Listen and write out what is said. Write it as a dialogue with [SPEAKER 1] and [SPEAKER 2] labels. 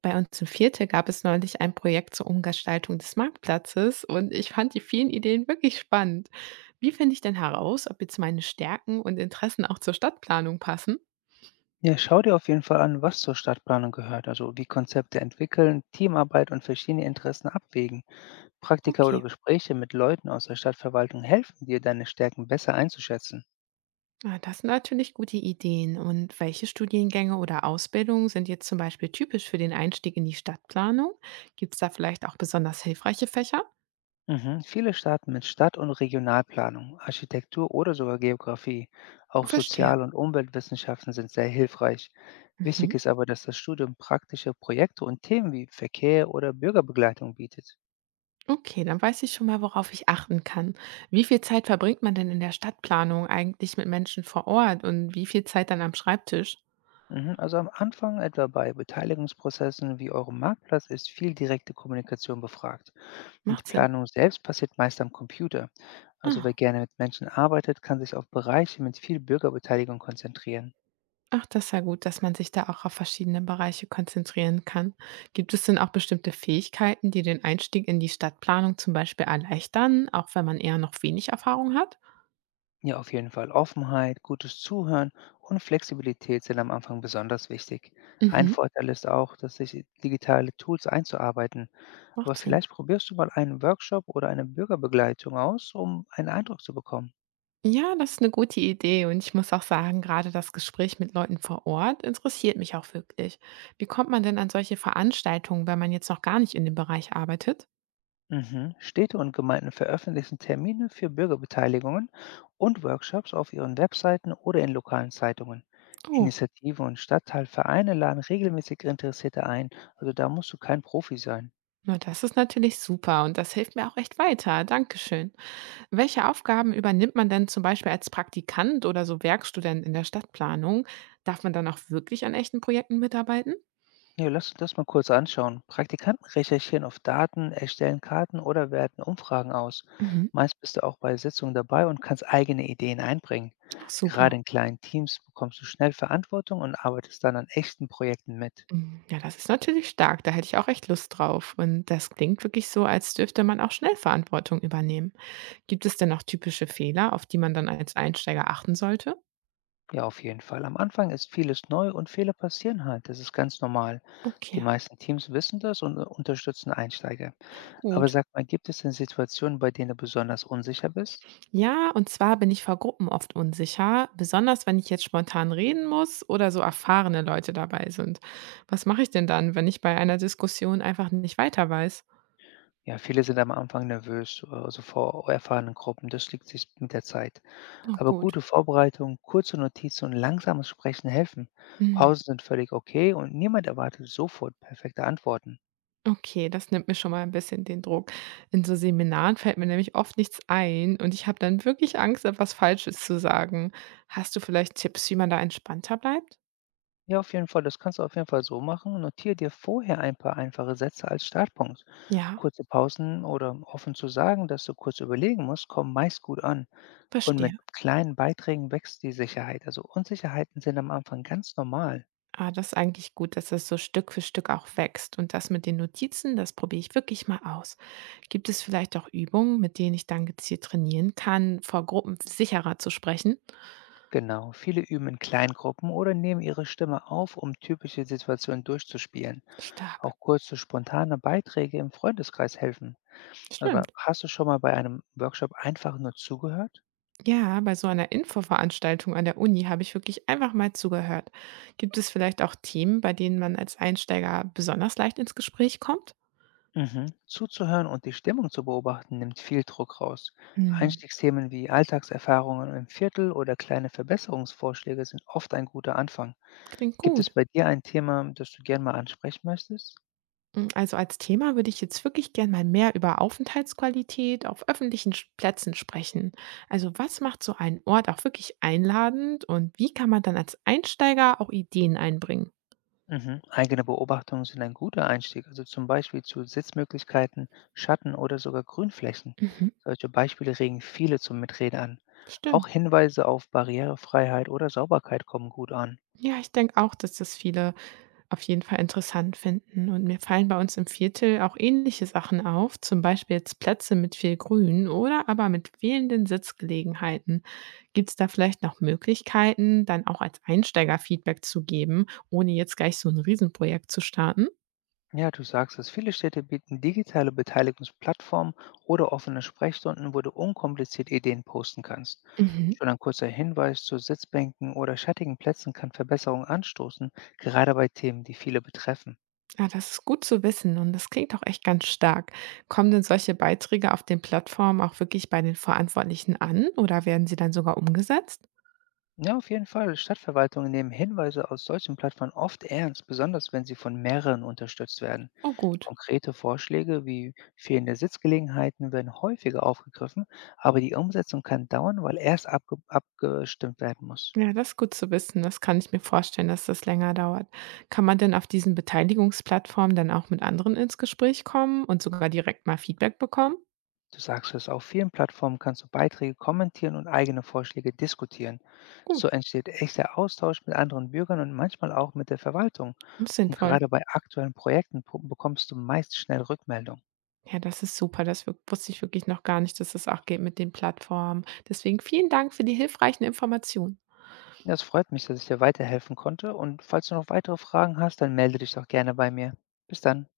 [SPEAKER 1] Bei uns im Viertel gab es neulich ein Projekt zur Umgestaltung des Marktplatzes und ich fand die vielen Ideen wirklich spannend. Wie finde ich denn heraus, ob jetzt meine Stärken und Interessen auch zur Stadtplanung passen?
[SPEAKER 2] Ja, schau dir auf jeden Fall an, was zur Stadtplanung gehört, also wie Konzepte entwickeln, Teamarbeit und verschiedene Interessen abwägen. Praktika oder
[SPEAKER 1] Okay,
[SPEAKER 2] Gespräche mit Leuten aus der Stadtverwaltung helfen dir, deine Stärken besser einzuschätzen.
[SPEAKER 1] das sind natürlich gute Ideen. Und welche Studiengänge oder Ausbildungen sind jetzt zum Beispiel typisch für den Einstieg in die Stadtplanung? Gibt es da vielleicht auch besonders hilfreiche Fächer?
[SPEAKER 2] Mhm. Viele starten mit Stadt- und Regionalplanung, Architektur oder sogar Geografie. Auch
[SPEAKER 1] Verstehe.
[SPEAKER 2] Sozial- und Umweltwissenschaften sind sehr hilfreich.
[SPEAKER 1] Mhm.
[SPEAKER 2] Wichtig ist aber, dass das Studium praktische Projekte und Themen wie Verkehr oder Bürgerbegleitung bietet.
[SPEAKER 1] Okay, dann weiß ich schon mal, worauf ich achten kann. Wie viel Zeit verbringt man denn in der Stadtplanung eigentlich mit Menschen vor Ort und wie viel Zeit dann am Schreibtisch?
[SPEAKER 2] Mhm, also am Anfang etwa bei Beteiligungsprozessen wie eurem Marktplatz ist viel direkte Kommunikation befragt. Und die
[SPEAKER 1] Macht Sinn.
[SPEAKER 2] Planung selbst passiert meist am Computer. Also wer
[SPEAKER 1] Ah,
[SPEAKER 2] gerne mit Menschen arbeitet, kann sich auf Bereiche mit viel Bürgerbeteiligung konzentrieren.
[SPEAKER 1] Das ist ja gut, dass man sich da auch auf verschiedene Bereiche konzentrieren kann. Gibt es denn auch bestimmte Fähigkeiten, die den Einstieg in die Stadtplanung zum Beispiel erleichtern, auch wenn man eher noch wenig Erfahrung hat?
[SPEAKER 2] Ja, auf jeden Fall Offenheit, gutes Zuhören und Flexibilität sind am Anfang besonders wichtig. Ein
[SPEAKER 1] Mhm,
[SPEAKER 2] Vorteil ist auch, dass sich digitale Tools einzuarbeiten. Aber
[SPEAKER 1] macht Sinn.
[SPEAKER 2] vielleicht probierst du mal einen Workshop oder eine Bürgerbegleitung aus, um einen Eindruck zu bekommen.
[SPEAKER 1] Ja, das ist eine gute Idee und ich muss auch sagen, gerade das Gespräch mit Leuten vor Ort interessiert mich auch wirklich. Wie kommt man denn an solche Veranstaltungen, wenn man jetzt noch gar nicht in dem Bereich arbeitet?
[SPEAKER 2] Mhm. Städte und Gemeinden veröffentlichen Termine für Bürgerbeteiligungen und Workshops auf ihren Webseiten oder in lokalen Zeitungen.
[SPEAKER 1] Oh,
[SPEAKER 2] Initiativen und Stadtteilvereine laden regelmäßig Interessierte ein, also da musst du kein Profi sein.
[SPEAKER 1] na das ist natürlich super und das hilft mir auch echt weiter. Dankeschön. Welche Aufgaben übernimmt man denn zum Beispiel als Praktikant oder so Werkstudent in der Stadtplanung? Darf man dann auch wirklich an echten Projekten mitarbeiten?
[SPEAKER 2] Ja, lass uns das mal kurz anschauen. Praktikanten recherchieren auf Daten, erstellen Karten oder werten Umfragen aus.
[SPEAKER 1] Mhm.
[SPEAKER 2] Meist bist du auch bei Sitzungen dabei und kannst eigene Ideen einbringen.
[SPEAKER 1] Ach
[SPEAKER 2] Gerade
[SPEAKER 1] super.
[SPEAKER 2] in kleinen Teams bekommst du schnell Verantwortung und arbeitest dann an echten Projekten mit.
[SPEAKER 1] Hm, ja, das ist natürlich stark. Da hätte ich auch echt Lust drauf. Und das klingt wirklich so, als dürfte man auch schnell Verantwortung übernehmen. Gibt es denn noch typische Fehler, auf die man dann als Einsteiger achten sollte?
[SPEAKER 2] Ja, auf jeden Fall. Am Anfang ist vieles neu und Fehler passieren halt. Das ist ganz normal. Die
[SPEAKER 1] Okay,
[SPEAKER 2] meisten Teams wissen das und unterstützen Einsteiger. Aber
[SPEAKER 1] gut.
[SPEAKER 2] sag mal, gibt es denn Situationen, bei denen du besonders unsicher bist?
[SPEAKER 1] Ja, und zwar bin ich vor Gruppen oft unsicher, besonders wenn ich jetzt spontan reden muss oder so erfahrene Leute dabei sind. Was mache ich denn dann, wenn ich bei einer Diskussion einfach nicht weiter weiß?
[SPEAKER 2] Ja, viele sind am Anfang nervös, also vor erfahrenen Gruppen. Das liegt sich mit der Zeit.
[SPEAKER 1] Oh,
[SPEAKER 2] Aber
[SPEAKER 1] gut.
[SPEAKER 2] gute Vorbereitung, kurze Notizen und langsames Sprechen helfen.
[SPEAKER 1] Hm.
[SPEAKER 2] Pausen sind völlig okay und niemand erwartet sofort perfekte Antworten.
[SPEAKER 1] Okay, das nimmt mir schon mal ein bisschen den Druck. In so Seminaren fällt mir nämlich oft nichts ein und ich habe dann wirklich Angst, etwas Falsches zu sagen. Hast du vielleicht Tipps, wie man da entspannter bleibt?
[SPEAKER 2] Ja, auf jeden Fall. Das kannst du auf jeden Fall so machen. Notiere dir vorher ein paar einfache Sätze als Startpunkt.
[SPEAKER 1] Ja,
[SPEAKER 2] Kurze Pausen oder offen zu sagen, dass du kurz überlegen musst, kommen meist gut an. Und mit
[SPEAKER 1] verstehe.
[SPEAKER 2] kleinen Beiträgen wächst die Sicherheit. Also Unsicherheiten sind am Anfang ganz normal.
[SPEAKER 1] Das ist eigentlich gut, dass das so Stück für Stück auch wächst. Und das mit den Notizen, das probiere ich wirklich mal aus. Gibt es vielleicht auch Übungen, mit denen ich dann gezielt trainieren kann, vor Gruppen sicherer zu sprechen?
[SPEAKER 2] Genau, viele üben in Kleingruppen oder nehmen ihre Stimme auf, um typische Situationen durchzuspielen.
[SPEAKER 1] Stark.
[SPEAKER 2] Auch kurze, spontane Beiträge im Freundeskreis helfen. Aber
[SPEAKER 1] Stimmt.
[SPEAKER 2] hast du schon mal bei einem Workshop einfach nur zugehört?
[SPEAKER 1] Ja, bei so einer Infoveranstaltung an der Uni habe ich wirklich einfach mal zugehört. Gibt es vielleicht auch Themen, bei denen man als Einsteiger besonders leicht ins Gespräch kommt?
[SPEAKER 2] Mhm. Zuzuhören und die Stimmung zu beobachten nimmt viel Druck raus.
[SPEAKER 1] Hm,
[SPEAKER 2] Einstiegsthemen wie Alltagserfahrungen im Viertel oder kleine Verbesserungsvorschläge sind oft ein guter Anfang.
[SPEAKER 1] klingt
[SPEAKER 2] Gibt es
[SPEAKER 1] gut.
[SPEAKER 2] bei dir ein Thema, das du gern mal ansprechen möchtest?
[SPEAKER 1] Hm, also als Thema würde ich jetzt wirklich gern mal mehr über Aufenthaltsqualität auf öffentlichen Plätzen sprechen. Also was macht so einen Ort auch wirklich einladend und wie kann man dann als Einsteiger auch Ideen einbringen?
[SPEAKER 2] Mhm. Eigene Beobachtungen sind ein guter Einstieg, also zum Beispiel zu Sitzmöglichkeiten, Schatten oder sogar Grünflächen.
[SPEAKER 1] Mhm,
[SPEAKER 2] Solche Beispiele regen viele zum Mitreden an. Auch
[SPEAKER 1] stimmt.
[SPEAKER 2] Hinweise auf Barrierefreiheit oder Sauberkeit kommen gut an.
[SPEAKER 1] Ja, ich denke auch, dass das viele auf jeden Fall interessant finden. Und mir fallen bei uns im Viertel auch ähnliche Sachen auf, zum Beispiel jetzt Plätze mit viel Grün oder aber mit fehlenden Sitzgelegenheiten. Gibt es da vielleicht noch Möglichkeiten, dann auch als Einsteiger Feedback zu geben, ohne jetzt gleich so ein Riesenprojekt zu starten?
[SPEAKER 2] Ja, du sagst es. Viele Städte bieten digitale Beteiligungsplattformen oder offene Sprechstunden, wo du unkompliziert Ideen posten kannst.
[SPEAKER 1] Mhm.
[SPEAKER 2] Schon ein kurzer Hinweis zu Sitzbänken oder schattigen Plätzen kann Verbesserungen anstoßen, gerade bei Themen, die viele betreffen.
[SPEAKER 1] Ah, das ist gut zu wissen und das klingt auch echt ganz stark. Kommen denn solche Beiträge auf den Plattformen auch wirklich bei den Verantwortlichen an oder werden sie dann sogar umgesetzt?
[SPEAKER 2] Ja, auf jeden Fall. Stadtverwaltungen nehmen Hinweise aus solchen Plattformen oft ernst, besonders wenn sie von mehreren unterstützt werden.
[SPEAKER 1] Oh gut.
[SPEAKER 2] Konkrete Vorschläge wie fehlende Sitzgelegenheiten werden häufiger aufgegriffen, aber die Umsetzung kann dauern, weil erst abgestimmt werden muss.
[SPEAKER 1] Ja, das ist gut zu wissen. Das kann ich mir vorstellen, dass das länger dauert. Kann man denn auf diesen Beteiligungsplattformen dann auch mit anderen ins Gespräch kommen und sogar direkt mal Feedback bekommen?
[SPEAKER 2] Du sagst es, auf vielen Plattformen kannst du Beiträge kommentieren und eigene Vorschläge diskutieren.
[SPEAKER 1] Gut,
[SPEAKER 2] So entsteht echter Austausch mit anderen Bürgern und manchmal auch mit der Verwaltung.
[SPEAKER 1] das ist
[SPEAKER 2] Und
[SPEAKER 1] sinnvoll.
[SPEAKER 2] gerade bei aktuellen Projekten bekommst du meist schnell Rückmeldung.
[SPEAKER 1] Ja, das ist super. Das wusste ich wirklich noch gar nicht, dass es auch geht mit den Plattformen. Deswegen vielen Dank für die hilfreichen Informationen.
[SPEAKER 2] Das freut mich, dass ich dir weiterhelfen konnte. Und falls du noch weitere Fragen hast, dann melde dich doch gerne bei mir. Bis dann.